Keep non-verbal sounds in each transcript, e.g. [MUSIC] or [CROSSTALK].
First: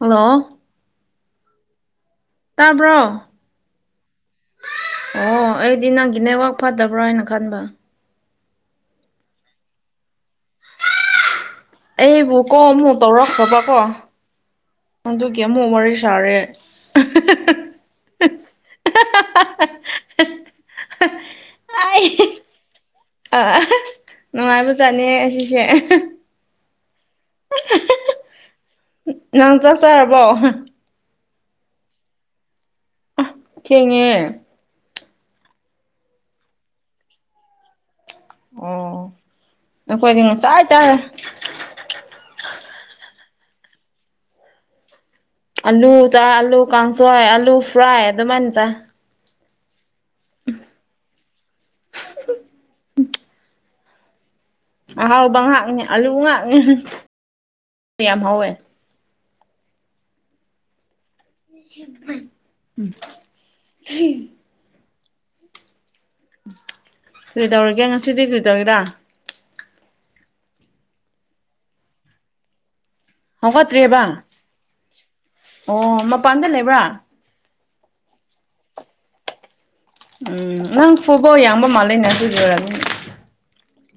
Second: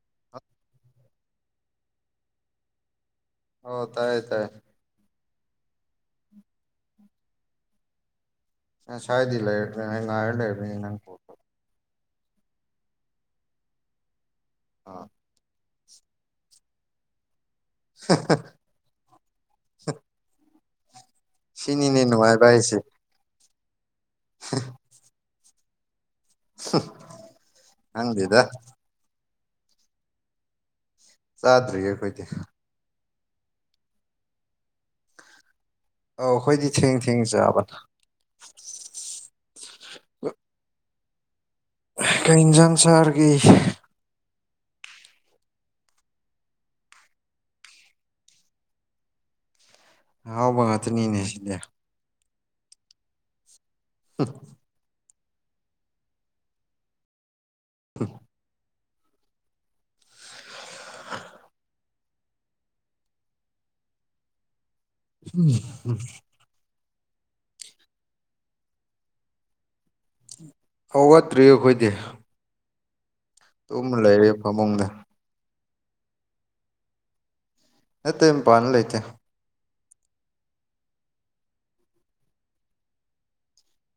hello ꯇꯥꯕ꯭ꯔꯣ ꯑꯣ ꯇꯥꯏꯌꯦ ꯇꯥꯏ ꯑꯣ ꯑꯩꯗꯤ ꯅꯪꯒꯤ ꯅꯋꯥꯛ ꯐꯠꯇꯕ꯭ꯔꯣ ꯍꯥꯏꯅ ꯈꯟꯕ ꯁꯥꯏꯗ ꯏꯂ ꯂꯩꯔꯅꯤ ꯅ ꯉꯥꯏꯂ ꯏꯔꯅꯤ ꯅꯪ ꯑꯩꯕꯨ ꯀꯣ ꯃꯨ ꯇꯔꯁ ꯂꯕ ꯀꯣ ꯑꯥ ꯑꯗꯨꯒꯤ ꯑꯃꯨꯛ ꯋꯥꯔꯤ ꯁꯥꯔꯦ [INAUDIBLE] [INAUDIBLE] ꯁꯤꯅꯤꯅꯤꯅꯨꯡꯉꯥꯏꯕꯁꯦ ꯑ ꯑꯁ ꯅꯨꯡꯉꯥꯏꯕ ꯆꯠꯅꯤ ꯑꯁꯤꯁꯦ ꯍꯪꯗ ꯅꯪ ꯆꯥꯛ ꯆꯔꯕꯣ ꯆꯥꯗ꯭ꯔꯤꯌꯦ ꯑꯩꯈꯣꯏꯗꯤ ꯊꯦꯡꯉꯦ ꯑꯧ ꯑꯩꯈꯣꯏꯗꯤ ꯊꯦꯡ ꯊꯦꯡ ꯆꯥꯕꯗ ꯑꯣ ꯅꯈꯣꯏꯗꯤ ꯉ ꯆꯥꯏ ꯆꯥꯏꯔꯦ ꯀꯣꯏ ꯏꯟꯖꯥꯡ ꯁꯍꯔꯒꯤ ꯑꯥꯂꯨ ꯆ ꯑꯥꯂꯨ ꯀꯥꯡꯁꯣꯏ ꯑꯥꯂꯨ ꯐ꯭ꯔꯥꯏ ꯑꯗꯨꯃꯥꯏꯅ ꯆ ꯑꯍꯥꯎꯕ ꯉꯥꯛꯇꯅꯤꯅꯦ ꯁꯤꯅꯦ ꯎꯝ ꯑꯍꯥꯎꯕ ꯉꯥꯏꯍꯥꯛꯅꯤ ꯑꯂꯨ ꯉꯥꯏꯍꯥꯛꯅꯤ ꯌꯥꯝ ꯍꯧꯋꯦ [INAUDIBLE] [INAUDIBLE] [INAUDIBLE] ꯎꯝ ꯎꯝ ꯀꯔꯤ ꯇꯧꯔꯒꯦ ꯉꯁꯤꯗꯤ ꯀꯔꯤ ꯇꯧꯔꯤꯦꯔꯥ ꯑ ꯋꯥꯠꯇ꯭ꯔꯤ ꯑꯩꯈꯣꯏꯗꯤ ꯇꯨꯝꯃ ꯍꯧꯒꯠꯇ꯭ꯦꯕ ꯂꯩꯔꯦ ꯐꯃꯨꯡꯗ ꯑꯣ ꯃꯄꯥꯟꯗ ꯂꯩꯕ꯭ꯔꯥ ꯅ ꯇꯇꯩ ꯃꯄꯥꯥꯅ ꯂꯩꯇꯦ ꯎꯝ ꯅꯪ ꯐꯨꯠꯕꯣꯜ ꯌꯥꯡꯕ ꯃꯥꯜꯂꯦ ꯅ ꯍꯧꯖꯨꯔꯒ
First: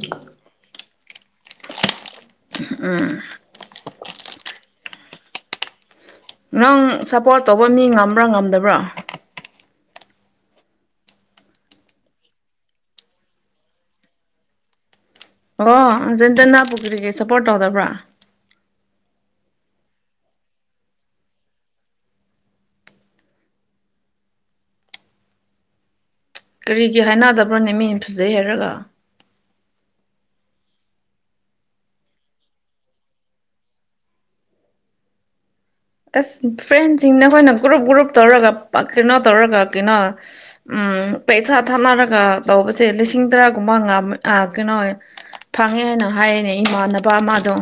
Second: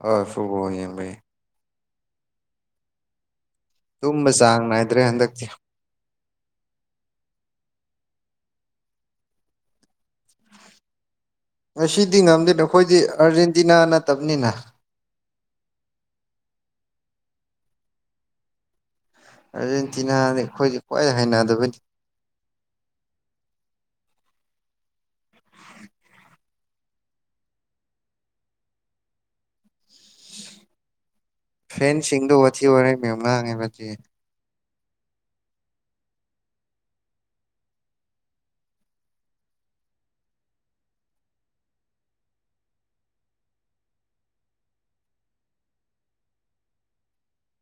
ꯑꯥ ꯁꯨꯒ ꯌꯕꯏ ꯎꯝ ꯇꯨꯝꯕ ꯆꯥꯡ ꯅꯥꯏꯗ꯭ꯔꯦ ꯍꯟꯗꯛꯇꯤ ꯅꯪ ꯁꯞꯄꯣꯔꯠ ꯇꯧꯕ ꯃꯤ ꯉꯝꯕ꯭ꯔꯥ ꯉꯝꯗꯕ꯭ꯔꯥ ꯉꯁꯤꯗꯤ ꯉꯝꯗꯦ ꯅꯈꯣꯏꯗꯤ ꯑꯥꯔꯖꯦꯟꯇꯤꯅꯥ ꯅꯠꯇꯕꯅꯤꯅ ꯑꯣ ꯑꯥꯔꯖꯦꯟꯇꯤꯅꯥ ꯄꯨ ꯀꯔꯤꯒꯤ ꯁꯞꯄꯣꯔꯠ ꯇꯧꯗꯕ꯭ꯔꯥ ꯑꯥꯔꯖꯦꯟꯇꯤꯅꯥꯅꯤ ꯑꯩꯈꯣꯏꯁꯦ ꯈ꯭ꯋꯥꯏ ꯍꯩꯅꯗꯕꯩ [INAUDIBLE] ꯀꯔꯤꯒꯤ ꯍꯩꯅꯗꯕ꯭ꯔꯣꯅꯦ ꯃꯤꯅ ꯐꯖꯩ ꯍꯥꯏꯔꯒ ꯐꯦꯟꯁꯤꯡꯗꯣ ꯋꯥꯊꯤ ꯋꯥꯔꯦꯝ ꯌꯥꯝ ꯉꯥꯡꯉꯦꯕ ꯑꯗꯨꯒꯤ ꯑꯁ ꯐ꯭ꯔꯦꯟꯁꯤꯡꯗ ꯑꯩꯈꯣꯏꯅ ꯒ꯭ꯔꯨꯞ ꯒ꯭ꯔꯨꯞ ꯇꯧꯔꯒ ꯄꯛ ꯀꯩꯅꯣ ꯇꯧꯔꯒ ꯀꯩꯅꯣ ꯎꯝ ꯄꯩꯁꯥ ꯊꯥꯅꯔꯒ ꯇꯧꯕꯁꯦ ꯂꯤꯁꯤꯡ ꯇꯔꯥꯒꯨꯝꯕ ꯉꯥꯝ ꯑ ꯀꯩꯅꯣ ꯐꯪꯉꯦ ꯍꯥꯏꯅ ꯍꯥꯏꯌꯦꯅꯦ ꯏꯃꯥꯟꯅꯕ ꯑꯃꯗꯣ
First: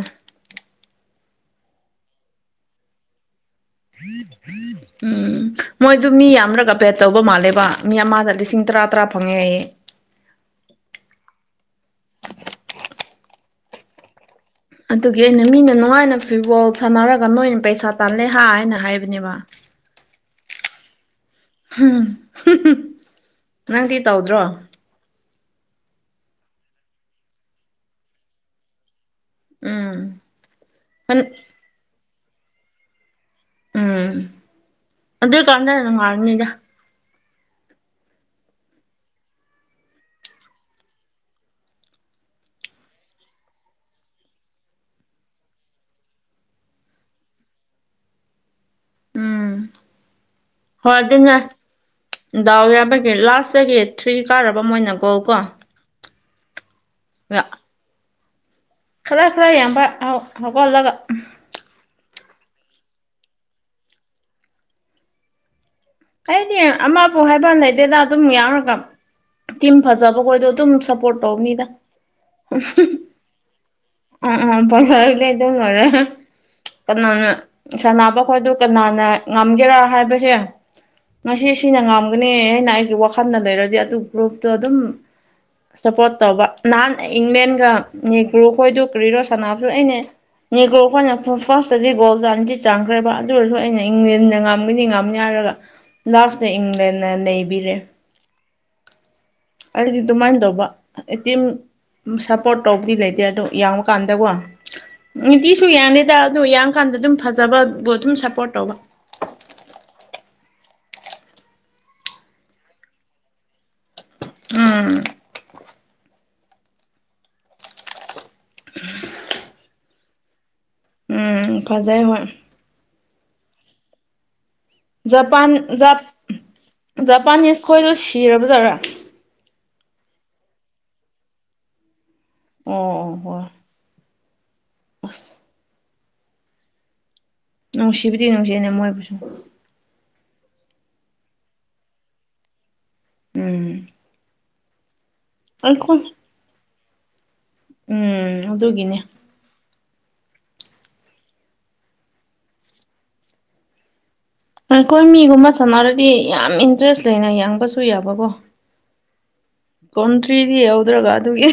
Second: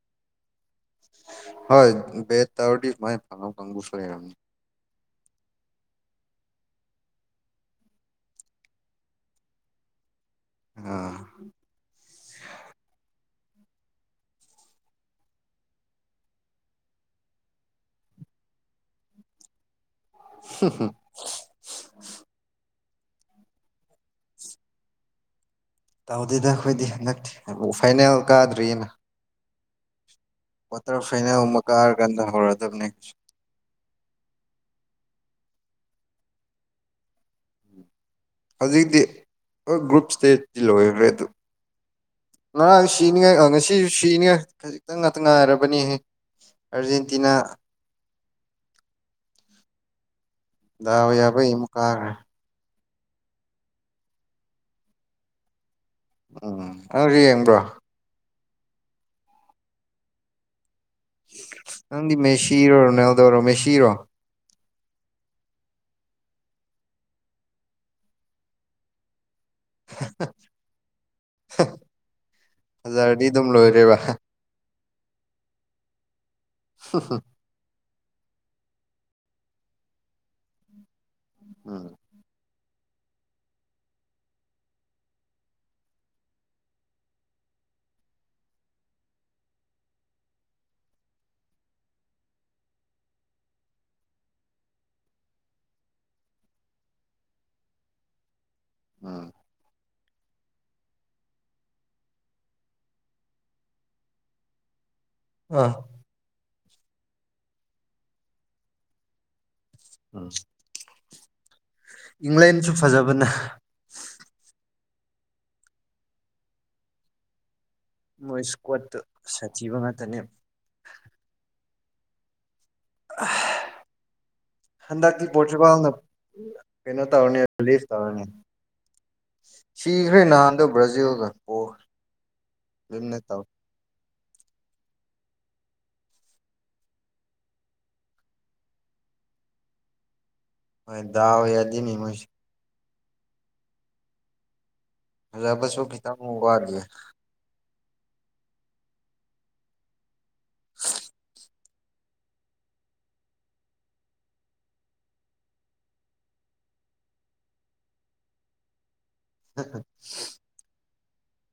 ꯍꯣꯏ ꯕꯦꯠ ꯇꯧꯔꯗꯤ ꯁꯨꯃꯥꯏ ꯐꯪꯕ ꯀꯥꯡꯒꯨꯁꯨ ꯂꯩꯔꯝꯅꯤ [INAUDIBLE] ꯎꯝ ꯃꯣꯏꯗꯨ ꯃꯤ ꯌꯥꯝꯔꯒ ꯕꯦꯠ ꯇꯧꯕ ꯃꯥꯜꯂꯦꯕ ꯃꯤ ꯑꯃꯗ ꯂꯤꯁꯤꯡ ꯇꯔꯥ ꯇꯔꯥ ꯐꯪꯉꯦ ꯍꯥꯏꯌꯦ ꯑꯥ ꯑꯗꯨꯒꯤ ꯑꯩꯅ ꯃꯤꯅ ꯅꯨꯡꯉꯥꯏꯅ ꯐꯤꯠꯕꯣꯜ ꯁꯥꯟꯅꯔꯒ ꯅꯣꯏꯅ ꯄꯩꯁꯥ ꯇꯥꯜꯂꯦ ꯍꯥ ꯍꯥꯏꯅ ꯍꯥꯏꯕꯅꯦꯕ [UNINTELLIGIBLE] [UNINTELLIGIBLE] ꯅꯪꯗꯤ ꯇꯧꯗ꯭ꯔꯣ ꯇꯧꯗꯦꯗ ꯑꯩꯈꯣꯏꯗꯤ ꯍꯟꯗꯛꯇꯤ ꯐꯥꯏꯅꯦꯜ ꯀꯥꯗ꯭ꯔꯤꯑꯅ ꯎꯝ ꯀ꯭ꯋꯥꯇꯔ ꯐꯥꯏꯅꯦꯜ ꯒꯨꯝꯕ ꯀꯥꯔꯀꯥꯟꯗ ꯍꯧꯔꯗꯕꯅꯤ ꯎꯝ ꯑꯗꯨꯏꯀꯥꯟꯗ ꯅꯨꯡꯉꯥꯏꯔꯅꯤꯗ ꯍꯧꯖꯤꯛꯇꯤ ꯍꯣꯏ ꯒ꯭ꯔꯨꯞ ꯁꯇꯦꯠꯇꯤ ꯂꯣꯏꯒ꯭ꯔꯦ ꯑꯗꯨ ꯉꯔꯥꯡ ꯁꯤꯅꯤꯉꯥꯏ ꯉꯁꯤꯖꯨ ꯁꯤꯅꯤꯉꯥꯏ ꯈꯖꯤꯛꯇꯪ ꯉꯥꯛꯇ ꯉꯥꯏꯔꯕꯅꯦꯍꯦ ꯑꯔꯖꯦꯟꯇꯤꯅꯥ ꯎꯝ ꯍꯣꯏ ꯗꯥꯎ ꯑꯗꯨꯅꯦ ꯌꯥꯕꯒꯤ ꯑꯃꯨꯛ ꯀꯥꯈ꯭ꯔꯦ ꯗꯥꯎ ꯌꯥꯕꯒꯤ ꯂꯥꯁꯇꯒꯤ ꯊ꯭ꯔꯤ ꯀꯥꯔꯕ ꯃꯣꯏꯅ ꯒꯣꯜ ꯀꯣ ꯎꯝ [UNINTELLIGIBLE] ꯌꯦꯡꯕ꯭ꯔꯣ ꯈꯔ ꯈꯔ ꯌꯦꯡꯕ ꯑꯧ ꯍꯧꯒꯠꯂꯒ ꯅꯪꯗꯤ ꯃꯦꯁꯤꯔꯣ ꯔꯣꯅꯥꯜꯗꯣꯔꯣ ꯃꯦꯁꯤꯔꯣ ꯑꯩꯗꯤ ꯑꯃꯕꯨ ꯍꯥꯏꯕ ꯂꯩꯗꯦꯗ ꯑꯗꯨꯝ ꯌꯥꯎꯔꯒ ꯇꯤꯝ ꯐꯖꯕ ꯈꯣꯏꯗꯣ ꯑꯗꯨꯝ ꯁꯞꯄꯣꯔꯠ ꯇꯧꯕꯅꯤꯗ ꯗꯤ ꯑꯗꯨꯝ ꯂꯣꯏꯔꯦꯕ ꯑ ꯑ ꯐꯖꯔꯗꯤ ꯑꯗꯨꯝ ꯂꯣꯏꯔꯦ ꯀꯅꯥꯅꯣ ꯁꯥꯟꯅꯕ ꯈꯣꯏꯗꯨ ꯀꯅꯥꯅ ꯉꯝꯒꯦꯔꯥ ꯍꯥꯏꯕꯁꯦ ꯉꯁꯤ ꯁꯤꯅ ꯎꯝ ꯉꯝ ꯒꯅꯦ ꯍꯥꯏꯅ ꯑꯩꯒꯤ ꯋꯥꯈꯜꯗ ꯂꯩꯔꯗꯤ ꯑꯗꯨ ꯒ꯭ꯔꯨꯞꯇꯣ ꯑꯗꯨꯝ ꯁꯞꯄꯣꯔꯠ ꯇꯧꯕ ꯅꯍꯥꯟ ꯑꯩ ꯏꯟꯂꯦꯟꯒ ꯅꯦꯒ꯭ꯔꯣ ꯈꯣꯏꯗꯨ ꯀꯔꯤꯔꯣ ꯁꯅꯥꯕꯗꯨ ꯑꯩꯅꯦ ꯅꯦꯒ꯭ꯔꯣ ꯈꯣꯏꯅ ꯐꯨ ꯐꯥꯔꯁꯇꯗꯤ ꯒꯣꯜ ꯆꯟꯗꯤ ꯆꯟꯈ꯭ꯔꯦꯕ ꯑꯗꯨ ꯑꯣꯏꯔꯁꯨ ꯑꯩꯅ ꯏꯪꯂꯦꯟꯅ ꯉꯥꯝꯒꯅꯤ ꯉꯝ ꯌꯥꯔꯒ ꯂꯥꯁꯇ ꯏꯪꯂꯦꯟꯅ ꯅꯩꯕꯤꯔꯦ ꯎꯝ ꯑꯩꯗꯤ ꯑꯗꯨꯃꯥꯏꯅ ꯇꯧꯕ ꯑꯦꯇꯤꯝ ꯁꯞꯄꯣꯔꯠ ꯇꯧꯕꯗꯤ ꯂꯩꯇꯦ ꯑꯗꯣ ꯌꯥꯡꯕꯀꯥꯟꯗꯀꯣ ꯅꯤꯇꯤꯁꯨ ꯑꯥ ꯌꯥꯡꯗꯦꯗ ꯑꯗꯨ ꯌꯥꯡ ꯀꯥꯟꯗ ꯑꯗꯨꯝ ꯐꯖꯕꯕꯨ ꯑꯗꯨꯝ ꯁꯞꯄꯣꯔꯠ ꯇꯧꯕ ꯏꯪꯂꯦꯟꯁꯨ ꯐꯖꯕꯅꯦ ꯎꯝ ꯃꯣꯏ ꯁ꯭ꯀꯋꯥꯠꯇꯨ ꯁꯥꯊꯤꯕ ꯉꯥꯛꯇꯅꯦꯕ ꯎꯝ ꯐꯖꯩ ꯍꯣꯏ [UNINTELLIGIBLE] ꯍꯟꯗꯛꯇꯤ ꯖꯄꯥꯟ ꯄꯣꯔꯇꯨꯒꯥꯜꯅ ꯖꯞ ꯀꯩꯅꯣ ꯇꯧꯔꯅꯤ ꯖꯄꯥꯅꯤꯁ ꯔꯦꯁ ꯈꯣꯏꯗꯣ ꯇꯧꯔꯅꯤ ꯁꯤꯔꯕꯖꯥꯠꯔꯥ ꯁꯤꯈ꯭ꯔꯦ ꯅꯍꯥꯟꯗꯣ ꯕ꯭ꯔꯥꯖꯤꯜꯒ ꯄꯣꯔ ꯑꯣ ꯑꯣ ꯑꯣ ꯍꯣꯏ ꯎꯁ ꯅꯨꯡꯁꯤꯕꯗꯤ ꯅꯨꯡꯁꯤꯕꯅꯦ ꯃꯣꯏꯕꯨꯁꯨ ꯍꯣꯏ ꯗꯥꯎ ꯌꯥꯗꯤꯅꯦ ꯃꯣꯏꯁꯦ ꯎꯝ ꯐꯖꯕꯁꯨ ꯑꯩꯈꯣꯏ ꯈꯤꯇꯪ ꯋꯥꯠꯂꯤ ꯎꯝ ꯑꯗꯨꯒꯤꯅꯦ [INAUDIBLE] ꯑꯩꯈꯣꯏ ꯃꯤꯒꯨꯝꯕ ꯁꯥꯟꯅꯔꯗꯤ ꯌꯥꯝ ꯏꯟꯇꯔꯦꯁ ꯂꯩꯅ ꯌꯦꯡꯕꯁꯨ ꯌꯥꯕꯀꯣ [UNINTELLIGIBLE] ꯀꯣꯟꯇ꯭ꯔꯤꯗꯤ ꯌꯥꯎꯗ꯭ꯔꯒ ꯑꯗꯨꯒꯤ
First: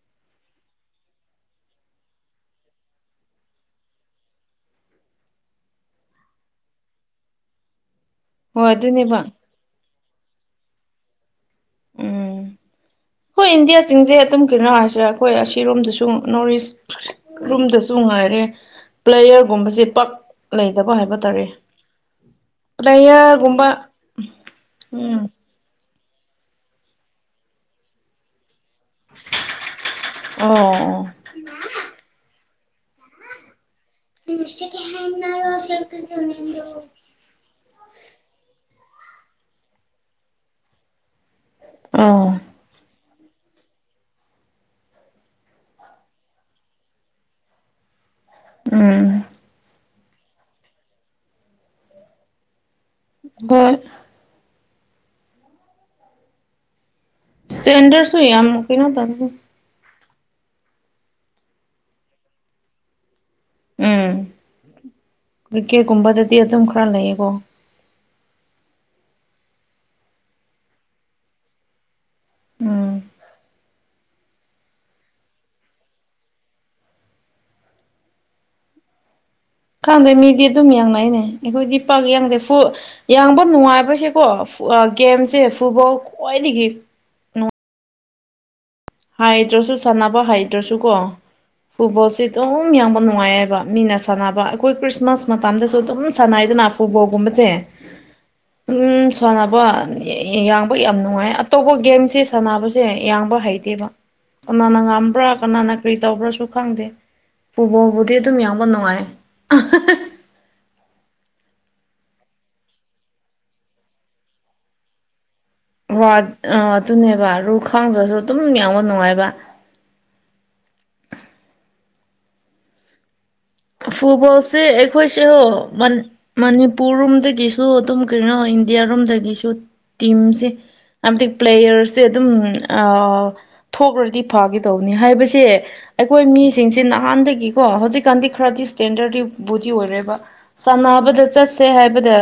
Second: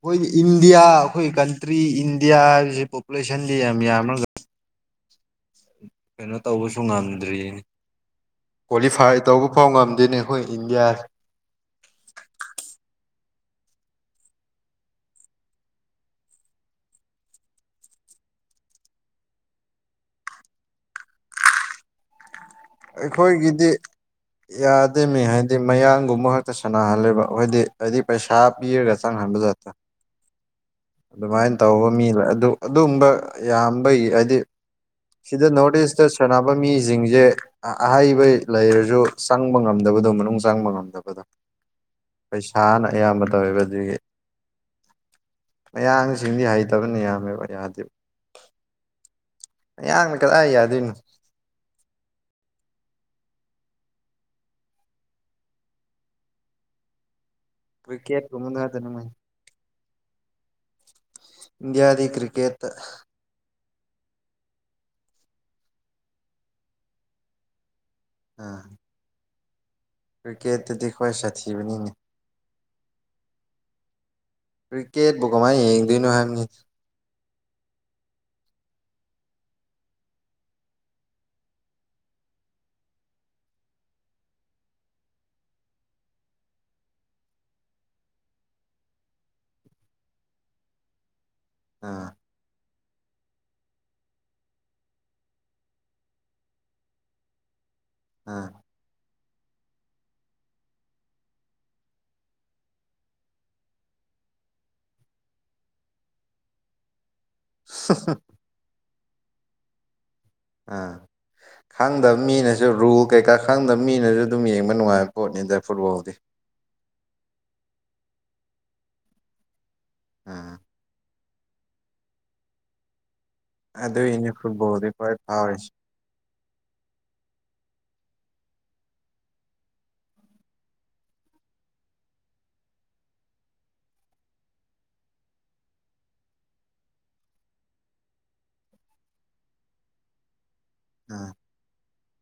ꯑꯈꯣꯏꯗꯤ ꯏꯟꯗꯤꯌꯥ ꯑꯩꯈꯣꯏ ꯀꯟꯇ꯭ꯔꯤ ꯏꯟꯗꯤꯌꯥ ꯍꯥꯏꯕꯁꯤ ꯄꯣꯄꯨꯂꯦꯁꯟꯗꯤ ꯌꯥꯝ ꯌꯥꯝꯔꯒ ꯀꯩꯅꯣ ꯇꯧꯕꯁꯨ ꯉꯝꯗ꯭ꯔꯤꯅꯦ ꯍꯣꯏ ꯀ꯭ꯋꯥꯂꯤꯐꯥꯏ ꯑꯗꯨꯅꯦꯕ ꯇꯧꯕ ꯐꯧ ꯉꯝꯗꯦꯅꯦ ꯑꯩꯈꯣꯏ ꯏꯟꯗꯤꯌꯥ ꯎꯝ ꯍꯣꯏ ꯏꯟꯗꯤꯌꯥ ꯁꯤꯡꯖꯦ ꯑꯗꯨꯝ ꯀꯩꯅꯣ ꯍꯥꯏꯁꯤꯔ ꯑꯩꯈꯣꯏ ꯑꯁꯤꯔꯣꯝꯗꯁꯨꯝ ꯅꯣꯔꯤꯁ ꯔꯨꯝꯗꯁꯨ ꯉꯥꯏꯔꯦ ꯄ꯭ꯂꯦꯌ꯭ꯔꯒꯨꯝꯕꯁꯦ ꯄꯛ ꯂꯩꯗꯕ ꯍꯥꯏꯕ ꯇꯥꯔꯦ [UNINTELLIGIBLE] [INAUDIBLE] ꯄ꯭ꯂꯦꯌꯔꯒꯨꯝꯕ ꯑꯩꯈꯣꯏꯒꯤꯗꯤ ꯌꯥꯗꯦꯃꯤ ꯎꯝ ꯍꯥꯏ ꯗꯤ ꯃꯌꯥꯡꯒꯨꯝꯕ ꯉꯥꯛꯇ ꯁꯥꯟꯅꯍꯜꯂꯦꯕ ꯍꯣꯏꯗꯤ ꯍꯥꯏꯗꯤ ꯄꯩꯁꯥ ꯄꯤꯔꯒ ꯆꯪꯍꯟꯕꯖꯥꯠꯇ ꯑꯣ ꯑꯣ ꯑꯗꯨꯃꯥꯏꯅ ꯇꯧꯕ ꯃꯤ ꯂ ꯑꯗꯨ ꯑꯗꯨꯒꯝꯕ ꯌꯥꯝꯕꯒꯤ ꯍꯥꯏꯗꯤ ꯁꯦꯀꯦꯟ ꯍꯦꯟ ꯁꯤꯗ ꯍꯥꯏꯔꯣ ꯅꯣꯔꯠ ꯁꯦꯀꯦꯟ ꯏꯁꯇ ꯍꯦꯟ ꯁꯥꯟꯅꯕ ꯍꯥꯏꯔꯣ ꯃꯤꯖꯤꯡꯖꯦ ꯑ ꯑꯍꯩꯕꯩ ꯂꯩꯔꯖꯨ ꯆꯪꯕ ꯉꯝꯗꯕꯗꯣ ꯃꯅꯨꯡ ꯆꯪꯕ ꯉꯝꯗꯕꯗꯣ ꯎꯝ ꯁꯥꯅ ꯑꯌꯥꯝꯕ ꯇꯧꯋꯦꯕ ꯑꯗꯨꯒꯤ ꯃꯌꯥꯡꯁꯤꯡꯗꯤ ꯍꯩꯇꯕꯅꯦ ꯌꯥꯝꯃꯦꯕ ꯌꯥꯗꯦ ꯎꯝ ꯃꯌꯥꯡꯅ ꯀꯗꯥꯏ ꯌꯥꯗꯣꯏꯅꯣ ꯕꯣꯏ ꯁ꯭ꯇꯦꯟꯗ꯭ꯔꯁꯨꯨ ꯌꯥꯝ ꯀ꯭ꯔꯤꯀꯦꯠꯀꯨꯝꯕꯗ ꯀꯩꯅꯣ ꯉꯥꯛꯇꯅꯤ ꯃꯣꯏ ꯇꯧꯕꯒꯨꯝ ꯏꯟꯗꯤꯌꯥꯗꯤ ꯀ꯭ꯔꯤꯀꯦꯠꯇ ꯎꯝ ꯀ꯭ꯔꯤꯀꯦꯠꯀꯨꯝꯕꯗꯗꯤ ꯑꯗꯨꯝ ꯈꯔ ꯂꯩꯌꯦꯀꯣ ꯑꯥ ꯀ꯭ꯔꯤꯀꯦꯠꯇꯗꯤ ꯈ꯭ꯋꯥꯏ ꯁꯥꯊꯤꯕꯅꯤꯅꯦ ꯎꯝ ꯀ꯭ꯔꯤꯀꯦꯠꯕꯨ ꯀꯃꯥꯏ ꯌꯦꯡꯗꯣꯏꯅꯣ ꯍꯥꯏꯕꯅꯤ ꯈꯪꯗꯦ ꯃꯤꯗꯤ ꯑꯗꯨꯝ ꯌꯦꯡꯅꯩꯅꯦ ꯑꯩꯈꯣꯏꯗꯤ ꯄꯥꯛ ꯌꯥꯡꯗꯦ ꯐꯨ ꯌꯥꯡꯕ ꯅꯨꯡꯉꯥꯏꯕꯁꯦꯀꯣ ꯐꯨꯑꯥ ꯒꯦꯝꯁꯦ ꯐꯨꯠꯕꯣꯜ ꯈ꯭ꯋꯥꯏꯗꯒꯤ ꯍꯥꯏꯗ꯭ꯔꯁꯨ ꯁꯥꯟꯅꯕ ꯍꯩꯇ꯭ꯔꯁꯨ ꯀꯣ ꯑꯥ ꯐꯨꯠꯕꯣꯜꯁꯤ ꯑꯗꯨꯝ ꯌꯥꯝꯕ ꯅꯨꯡꯉꯥꯏꯌꯦ ꯍꯥꯏꯕ ꯃꯤꯅ ꯁꯥꯟꯅꯕ ꯑꯩꯈꯣꯏ ꯈ꯭ꯔꯤꯁꯃꯥꯁ ꯃꯇꯝꯗꯁꯨ ꯑꯗꯨꯝ ꯁꯥꯟꯅꯩꯗꯅ ꯐꯨꯠꯕꯣꯜꯒꯨꯝꯕꯆꯦ [INAUDIBLE] ꯑ ꯎꯝ ꯁꯥꯟꯅꯕ ꯌꯥꯡꯕ ꯌꯥꯝ ꯅꯨꯡꯉꯥꯏꯌꯦ ꯑꯇꯣꯞꯄ ꯒꯦꯝꯁꯦ ꯁꯥꯟꯅꯕꯁꯦ ꯌꯥꯡꯕ ꯍꯩ ꯂꯩꯠꯇꯦꯕ ꯀꯅꯥꯅ ꯉꯝꯕ꯭ꯔꯥ ꯀꯅꯥꯅ ꯀꯔꯤ ꯇꯧꯕ꯭ꯔꯥꯁꯨ ꯈꯪꯗꯦ ꯄꯨꯕꯣꯕꯨꯗꯤ ꯑꯗꯨꯝ ꯌꯥꯝꯌꯥꯝꯕ ꯅꯨꯡꯉꯥꯏ ꯑꯥ ꯈꯪꯗꯕ ꯃꯤꯅꯁꯨ ꯔꯨꯜ ꯀꯩꯀꯥ ꯈꯪꯗꯕ ꯃꯤꯅꯁꯨ ꯑꯗꯨꯝ ꯌꯦꯡꯕ ꯅꯨꯡꯉꯥꯏꯕ ꯄꯣꯠꯅꯤꯗ ꯐꯨꯠꯕꯣꯜꯗꯤ ꯑꯗꯨꯅꯦꯕ ꯔꯨ ꯈꯥꯡꯗ꯭ꯔꯁꯨ ꯑꯗꯨꯝ ꯌꯥꯡꯕ ꯅꯨꯡꯉꯥꯏꯕ ꯑꯥ ꯑꯗꯨꯏꯅꯦ ꯐꯨꯕꯣꯁꯦ ꯐꯨꯠꯕꯣꯜꯗꯤ ꯈ꯭ꯋꯥꯏ ꯑꯩꯈꯣꯏꯁꯦꯍꯣ ꯐꯥꯎꯔꯤꯁꯦ ꯃ ꯃꯅꯤꯄꯨꯔ ꯔꯣꯝꯗꯒꯤꯁꯨ ꯑꯗꯨꯝ ꯀꯩꯅꯣ ꯏꯟꯗꯤꯌꯥꯔꯣꯝꯗꯒꯤꯁꯨ ꯇꯤꯝꯁꯦ ꯑꯃꯗꯤ ꯄ꯭ꯂꯦꯌꯔꯁꯦ ꯑꯗꯨꯝ ꯊꯣꯛꯈ꯭ꯔꯗꯤ ꯐꯥꯒ ꯇꯧꯅꯤ ꯍꯥꯏꯕꯁꯦ ꯑꯩꯈꯣꯏ ꯃꯤꯁꯤꯡꯁꯤ ꯅꯍꯥꯟꯗꯒꯤꯀꯣ ꯍꯧꯖꯤꯛꯀꯥꯟꯗꯤ ꯈꯔꯗꯤ ꯏꯁꯇꯦꯟꯗꯔꯗꯤ ꯕꯣꯗꯤ ꯑꯣꯏꯔꯦꯕ ꯁꯥꯟꯅꯕꯗ ꯎꯝ ꯆꯠꯁꯦ ꯍꯥꯏꯕꯗ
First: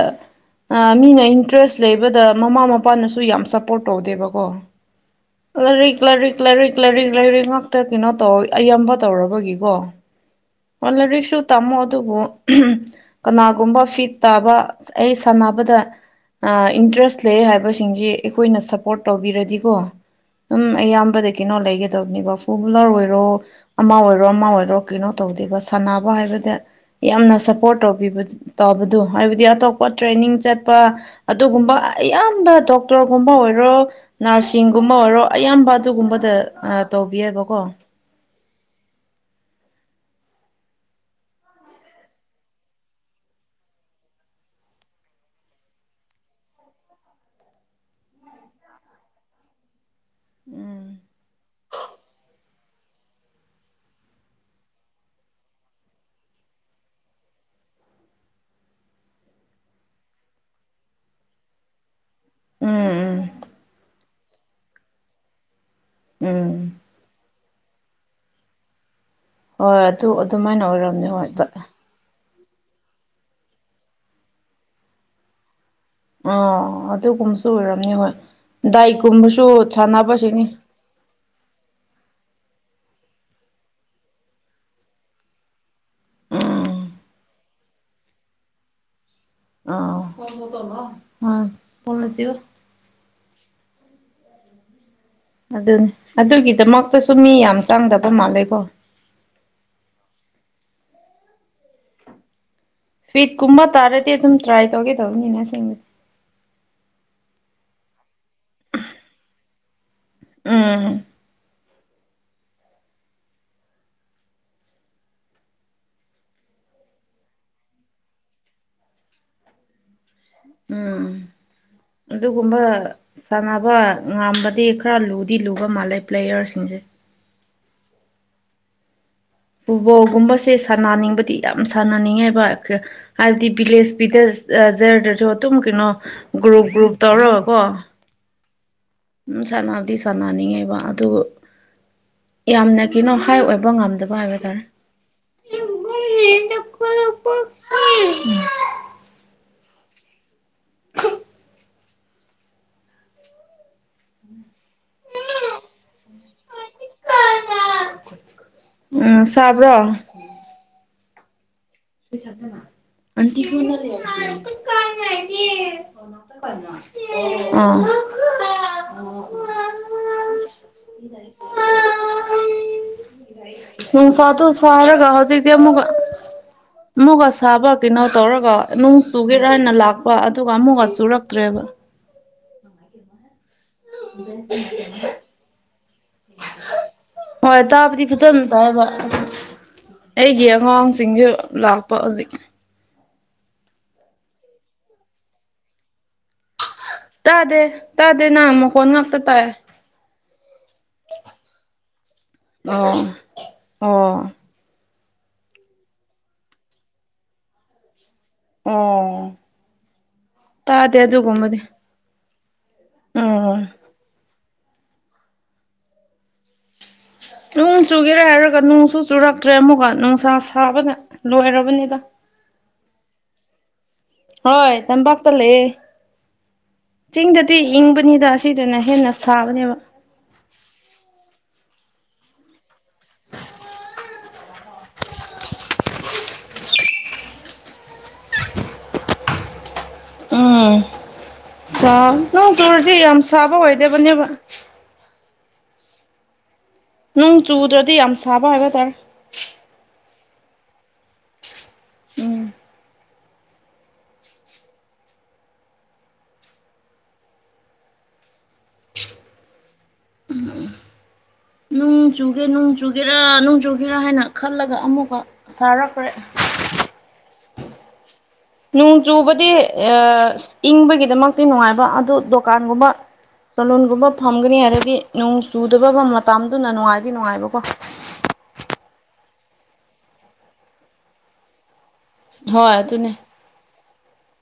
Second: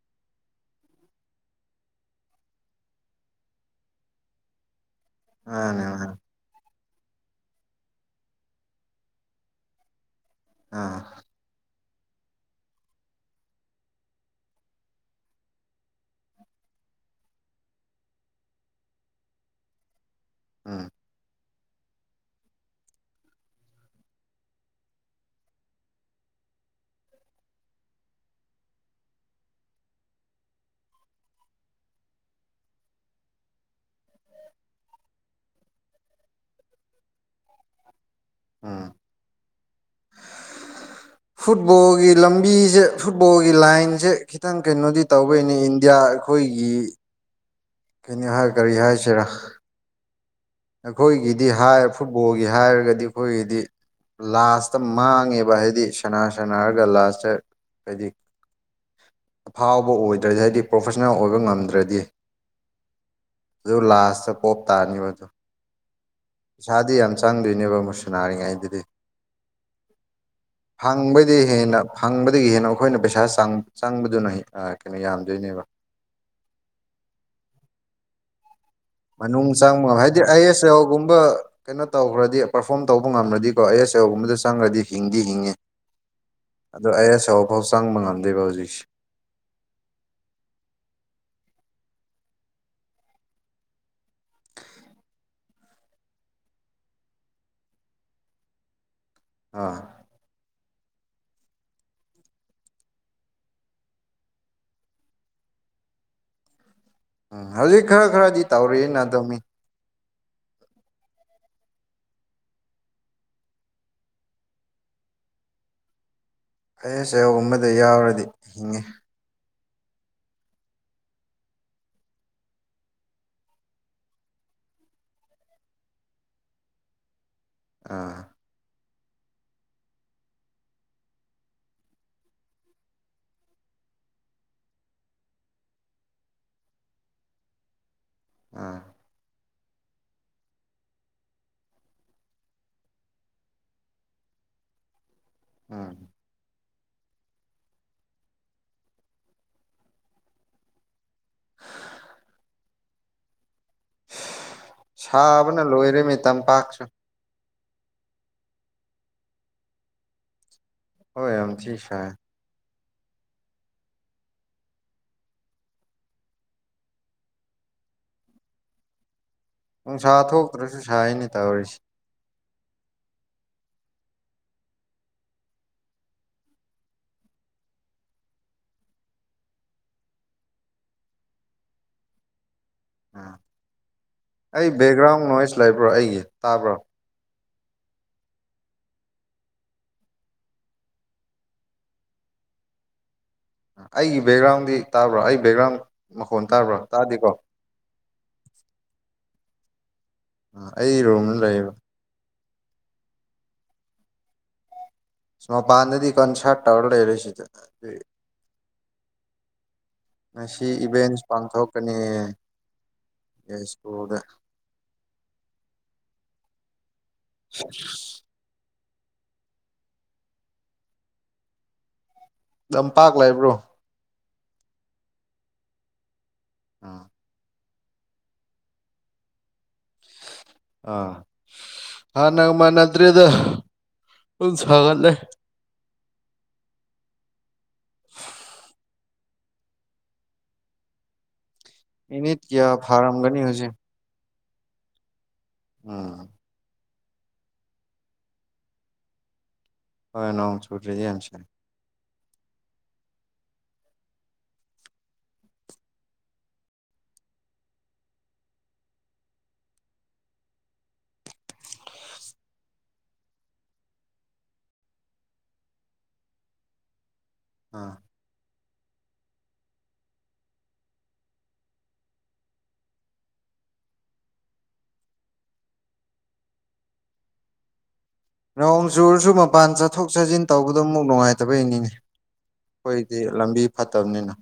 ꯃꯤꯅ ꯏꯟꯇꯔꯦꯁ ꯂꯩꯕꯗ ꯃꯃꯥ ꯃꯄꯥꯅꯁꯨ ꯌꯥꯝ ꯁꯄꯣꯔꯠ ꯇꯧꯗꯦꯕꯀꯣ ꯃꯥꯅꯦ ꯂꯥꯏꯔꯤꯛ ꯃꯥꯅꯦ ꯂꯥꯏꯔꯤꯛ ꯂꯥꯏꯔꯤꯛ ꯂꯥꯏꯔꯤꯛ ꯂꯥꯏꯔꯤꯛ ꯉꯥꯛꯇ ꯀꯩꯅꯣ ꯇꯧ ꯑꯌꯥꯝꯕ ꯇꯧꯔꯕꯒꯤꯀꯣ ꯎꯝ ꯑꯣꯜ ꯔꯤ ꯁ ꯇꯝꯃꯣ ꯑꯗꯨꯕꯨ ꯀꯅꯥꯒꯨꯝꯕ ꯐꯤꯠ ꯇꯥꯕ ꯑꯩ ꯁꯥꯟꯅꯕꯗ ꯏꯟꯇ꯭ꯔꯦꯁ ꯂꯩ ꯍꯥꯏꯕꯁꯤꯡꯁꯦ ꯑꯩꯈꯣꯏꯅ ꯁꯞꯄꯣꯔꯠ ꯇꯧꯕꯤꯔꯗꯤꯀꯣ ꯎꯝ ꯑꯌꯥꯝꯕꯗ ꯀꯩꯅꯣ ꯂꯩꯒꯗꯕꯅꯤꯀꯣ ꯐꯣꯔ ꯋꯤꯂꯔ ꯑꯣꯏꯔꯣ ꯑꯃ ꯑꯣꯏꯔꯣ ꯑꯃ ꯑꯣꯏꯔꯣ ꯀꯩꯅꯣ ꯇꯧꯗꯦꯕ ꯁꯥꯟꯅꯕ ꯍꯥꯏꯕꯗ ꯌꯥꯝꯅ ꯁꯄꯣꯔꯠ ꯇꯧꯕꯤꯕ ꯇꯧꯕꯗꯣ ꯍꯥꯏꯕꯗꯤ ꯑꯇꯣꯞꯄ ꯇ꯭ꯔꯦꯅꯤꯡ ꯆꯠꯄ ꯑꯗꯨꯒꯨꯝꯕ ꯑꯌꯥꯝꯕ ꯗꯣꯛꯇꯔꯒꯨꯝꯕ ꯑꯣꯏꯔꯣ ꯅꯔꯁꯤꯡꯒꯨꯝꯕ ꯑꯣꯏꯔꯣ ꯑꯌꯥꯝꯕ ꯑꯗꯨꯒꯨꯝꯕꯗ ꯇꯧꯕꯤꯑꯕꯀꯣ ꯎꯝ [UNINTELLIGIBLE] [INAUDIBLE] ꯐꯨꯠꯕꯣꯜꯒꯤ ꯂꯝꯕꯤꯁꯦ ꯐꯨꯠꯕꯣꯜꯒꯤ ꯂꯥꯏꯟꯁꯦ ꯈꯤꯇꯪ ꯀꯩꯅꯣꯗꯤ ꯇꯧꯕꯩꯅꯦ ꯏꯟꯗꯤꯌꯥ ꯑꯩꯈꯣꯏꯒꯤ ꯀꯅꯤ ꯍꯥꯏ ꯀꯔꯤ ꯍꯥꯏꯁꯤꯔꯥ ꯎꯝ ꯑꯩꯈꯣꯏꯒꯤꯗꯤ ꯍꯥꯏ ꯐꯨꯠꯕꯣꯜꯒꯤ ꯍꯥꯏꯔꯒꯗꯤ ꯑꯩꯈꯣꯏꯒꯤꯗꯤ ꯂꯥꯁꯇ ꯃꯥꯡꯉꯦꯕ ꯍꯥꯏꯗꯤ ꯁꯅꯥ ꯁꯅꯥꯔꯒ ꯂꯥꯁꯇ ꯍꯥꯏꯗꯤ ꯑꯐꯥꯎꯕ ꯑꯣꯏꯗ꯭ꯔꯗꯤ ꯍꯥꯏꯗꯤ ꯄ꯭ꯔꯣꯐꯦꯁꯅꯦꯜ ꯑꯣꯏꯕ ꯉꯝꯗ꯭ꯔꯗꯤ ꯎꯝ ꯑꯗꯨ ꯂꯥꯁ ꯄꯣꯞ ꯇꯥꯅꯤꯕ ꯎꯝ ꯄꯩꯁꯥꯗꯤ ꯌꯥꯝ ꯆꯪꯗꯣꯏꯅꯦꯕ ꯃꯨꯛꯁꯨꯅꯥꯔꯤꯉꯩꯗꯨꯗꯤ ꯍꯣꯏ ꯑꯗꯨ ꯑꯗꯨꯃꯥꯏꯅ ꯑꯣꯏꯔꯝꯃꯦ ꯍꯣꯏ ꯐꯪꯕꯗꯤ ꯍꯦꯟꯅ ꯐꯪꯕꯗꯒꯤ ꯍꯦꯟꯅ ꯑꯩꯈꯣꯏꯅ ꯄꯩꯁꯥ ꯆꯪꯕꯗꯨꯅ ꯀꯩꯅꯣ ꯌꯥꯝꯗꯣꯏꯅꯦꯕ ꯑ ꯑꯗꯨꯒꯨꯝꯕꯁꯨ ꯑꯣꯏꯔꯝꯅꯤ ꯍꯣꯏ ꯗꯥꯏ ꯃꯅꯨꯡ ꯆꯪꯕ ꯍꯥꯏꯗꯤ ꯑꯥꯏ ꯑꯦꯁ ꯑꯧꯒꯨꯝꯕ ꯀꯩꯅꯣ ꯇꯧꯈ꯭ꯔꯗꯤ ꯄꯔꯐꯣꯝ ꯇꯧꯕ ꯉꯝꯅꯗꯤꯀꯣ ꯑꯦ ꯑꯦꯁ ꯑꯦꯣꯒꯨꯝꯕꯗ ꯆꯪꯈ꯭ꯔꯗꯤ ꯍꯤꯡꯗꯤ ꯍꯤꯡꯉꯤ ꯎꯝ ꯑꯗꯣ ꯑꯩ ꯑꯆꯧ ꯑꯐꯥꯎ ꯆꯪꯕ ꯉꯝꯗꯦꯕ ꯍꯧꯖꯤꯛꯁꯦ ꯑ ꯐꯣꯂꯅ ꯆꯕ ꯎ ꯑꯗꯨꯅꯤ ꯑꯗꯨꯒꯤꯗꯃꯛꯇꯁꯨ ꯃꯤ ꯌꯥꯝ ꯆꯪꯗꯕ ꯃꯥꯜꯂꯦꯀꯣ ꯑꯥ ꯐꯤꯠꯀꯨꯝꯕ ꯇꯥꯔꯗꯤ ꯑꯗꯨꯝ ꯇ꯭ꯔꯥꯏ ꯇꯧꯒꯦ ꯇꯧꯕꯅꯤꯅ ꯑꯁꯦꯡꯕꯗꯤ ꯎꯝ ꯍꯧꯖꯤꯛ ꯈꯔ ꯈꯔꯗꯤ ꯇꯧꯔꯤꯑꯅ ꯑꯗꯨꯝꯃꯤ ꯎꯝ ꯑꯩꯅ ꯆꯌꯣ ꯑꯃꯗ ꯌꯥꯎꯔꯗꯤ ꯍꯤꯡꯉꯤ ꯎꯝ ꯑꯗꯨꯒꯨꯝꯕ ꯁꯥꯟꯅꯕ ꯉꯝꯕꯗꯤ ꯈꯔ ꯂꯨꯗꯤ ꯂꯨꯒ ꯃꯥꯜꯂꯦ ꯄ꯭ꯂꯦꯌꯔꯁꯤꯡꯁꯦ ꯑꯥ ꯐꯨꯠꯕꯣꯜꯒꯨꯝꯕꯁꯦ ꯁꯥꯟꯅꯅꯤꯡꯕꯗꯤ ꯌꯥꯝ ꯁꯥꯟꯅꯅꯤꯡꯉꯦꯕ ꯍꯥꯏꯕꯗꯤ ꯚꯤꯂꯦꯖ ꯚꯤꯂꯦꯖꯖꯔꯗꯁꯨ ꯑꯗꯨꯝ ꯀꯩꯅꯣ ꯒ꯭ꯔꯨꯞ ꯒ꯭ꯔꯨꯞ ꯇꯧꯔꯒꯀꯣ ꯑꯥ ꯎ ꯁꯥꯟꯅꯕꯗꯤ ꯁꯥꯟꯅꯅꯤꯡꯉꯦꯕ ꯑꯗꯨ ꯌꯥꯝꯅ ꯀꯩꯅꯣ ꯍꯥꯏ ꯑꯣꯏꯕ ꯉꯝꯗꯕ ꯍꯥꯏꯕ ꯇꯥꯔꯦ ꯎꯝ ꯁꯥꯕꯅ ꯂꯣꯏꯔꯦꯃꯤ ꯇꯝꯄꯥꯛꯁꯨ ꯎꯝ ꯁꯥꯕ꯭ꯔꯣ ꯍꯣꯏ ꯌꯥꯝ ꯊꯤ ꯁꯥꯏ [INAUDIBLE] [INAUDIBLE] ꯑꯥ [INAUDIBLE] ꯅꯨꯡꯁꯥ ꯊꯣꯛꯇ꯭ꯔꯁꯨ ꯁꯥꯏꯅꯦ ꯇꯧꯔꯤꯁꯤ [INAUDIBLE] ꯅꯨꯡꯁꯥꯇꯨ ꯁꯥꯔꯒ ꯍꯧꯖꯤꯛꯇꯤ ꯑꯃꯨꯛꯀ ꯑꯃꯨꯛꯒ ꯁꯥꯕ ꯀꯩꯅꯣ ꯇꯧꯔꯒ ꯅꯨꯡ ꯆꯨꯒꯦꯔ ꯍꯥꯏꯅ ꯂꯥꯛꯄ ꯑꯗꯨꯒ ꯑꯃꯨꯛꯒ ꯆꯨꯔꯛꯇ꯭ꯔꯦꯕ ꯎꯝ ꯑꯩ ꯕꯦꯛꯒ꯭ꯔꯥꯎꯟ ꯅꯣꯏꯁ ꯂꯩꯕ꯭ꯔꯣ ꯑꯩꯒꯤ ꯇꯥꯕ꯭ꯔꯣ ꯍꯣꯏ ꯇꯥꯕꯗꯤ ꯐꯖꯅ ꯇꯥꯏꯕ ꯑꯩꯒꯤ ꯑꯉꯥꯡꯁꯤꯡꯁꯨ ꯂꯥꯛꯄ ꯍꯧꯖꯤꯛ ꯑꯩꯒꯤ ꯕꯦꯛꯒ꯭ꯔꯥꯎꯟꯗꯤ ꯇꯥꯕ꯭ꯔꯥ ꯑꯩ ꯕꯦꯛꯒ꯭ꯔꯥꯎꯟ ꯃꯈꯣꯟ ꯇꯥꯕ꯭ꯔꯥ ꯇꯥꯗꯦ ꯇꯥꯗꯦ ꯅꯪ ꯃꯈꯣꯟ ꯉꯥꯛꯇ ꯇꯥꯌꯦ ꯑ ꯑꯩ ꯔꯣꯝꯅ ꯂꯩꯌꯦꯕ ꯑꯣ ꯑꯣ ꯃꯄꯥꯟꯗꯗꯤ ꯀꯟ ꯁꯥꯔꯠ ꯇꯧꯔ ꯂꯩꯔꯣꯏꯁꯤꯗ ꯑꯗꯨ ꯑꯣ ꯉꯁꯤ ꯇꯥꯗꯦ ꯏꯚꯦꯟꯁ ꯑꯗꯨꯒꯨꯝꯕꯗꯤ ꯄꯥꯡꯊꯣꯛꯀꯅꯤꯌꯦ ꯎꯝ ꯌꯥꯏꯁꯀꯨꯜꯗ ꯅꯣꯡ ꯆꯨꯒꯦꯔꯥ ꯍꯥꯏꯔꯒ ꯅꯣꯡꯁꯨ ꯆꯨꯔꯛꯇ꯭ꯔꯦ ꯑꯃꯨꯛꯀ ꯅꯨꯡꯁꯥ ꯁꯥꯕꯅ ꯂꯣꯏꯔꯕꯅꯤꯗ ꯂꯝꯄꯥꯛ ꯂꯩꯕ꯭ꯔꯣ ꯍꯣꯏ ꯇꯝꯄꯥꯛꯇꯥ ꯂꯩꯌꯦ ꯑꯥ ꯆꯤꯡꯗꯗꯤ ꯏꯪꯕꯅꯤꯗ ꯑꯁꯤꯗꯅ ꯍꯦꯟꯅ ꯁꯥꯕꯅꯦꯕ ꯑ ꯍꯥꯟꯅꯒ ꯃꯥꯅꯗ꯭ꯔꯦꯗ ꯄꯨ ꯁꯥꯒꯠꯂꯦ ꯎꯝ ꯁꯥ ꯃꯤꯅꯤꯠ ꯅꯣꯡ ꯀꯌꯥ ꯆꯨꯓꯗꯤ ꯌꯥꯝ ꯐꯥꯔꯝꯒꯅꯤ ꯁꯥꯕ ꯍꯧꯖꯤꯛ ꯑꯣꯏꯗꯕꯅꯦꯕ ꯑꯥ ꯅꯣꯡ ꯆꯨꯗ꯭ꯔꯗꯤ ꯌꯥꯝ ꯁꯥꯕ ꯍꯥꯏꯕ ꯇꯥꯔꯦ ꯍꯣꯏ ꯅꯣꯡ ꯆꯨꯗ꯭ꯔꯗꯤ ꯌꯥꯝ ꯁꯥꯢ ꯎꯝ ꯅꯣꯡ ꯆꯨꯒꯦ ꯅꯨꯡ ꯆꯨꯒꯦ ꯒꯦꯔꯥ ꯅꯣꯡꯖꯨꯒꯤꯦꯔꯥ ꯍꯥꯏꯅ ꯈꯜꯂꯒ ꯑꯃꯨꯛꯀ ꯁꯥꯔꯛꯈ꯭ꯔꯦ ꯑꯥ ꯅꯣꯡ ꯆꯨꯕꯗꯤ ꯏꯪꯕꯒꯤꯗꯃꯛꯇꯤ ꯅꯨꯡꯉꯥꯏꯕ ꯑꯗꯨ ꯗꯨꯀꯥꯟꯒꯨꯝꯕ ꯁꯣꯂꯣꯟꯒꯨꯝꯕ ꯐꯝꯒꯅꯤ ꯍꯥꯏꯔꯗꯤ ꯅꯣꯡ ꯆꯨꯗꯕ ꯃꯇꯝꯗꯨꯅ ꯅꯨꯡꯉꯥꯏꯗꯤ ꯅꯨꯡꯉꯥꯏꯕꯀꯣ ꯅꯣꯡ ꯆꯨꯔꯁꯨ ꯃꯄꯥꯟ ꯆꯠꯊꯣꯛ ꯆꯠꯁꯤꯟ ꯇꯧꯕꯗꯣ ꯑꯃꯨꯛ ꯅꯨꯡꯉꯥꯏꯇꯕꯩꯅꯤꯅꯦ ꯍꯣꯏ ꯑꯗꯨꯅꯦ ꯍꯣꯏꯗꯤ ꯂꯝꯕꯤ ꯐꯥꯠꯇꯕꯅꯤꯅꯥ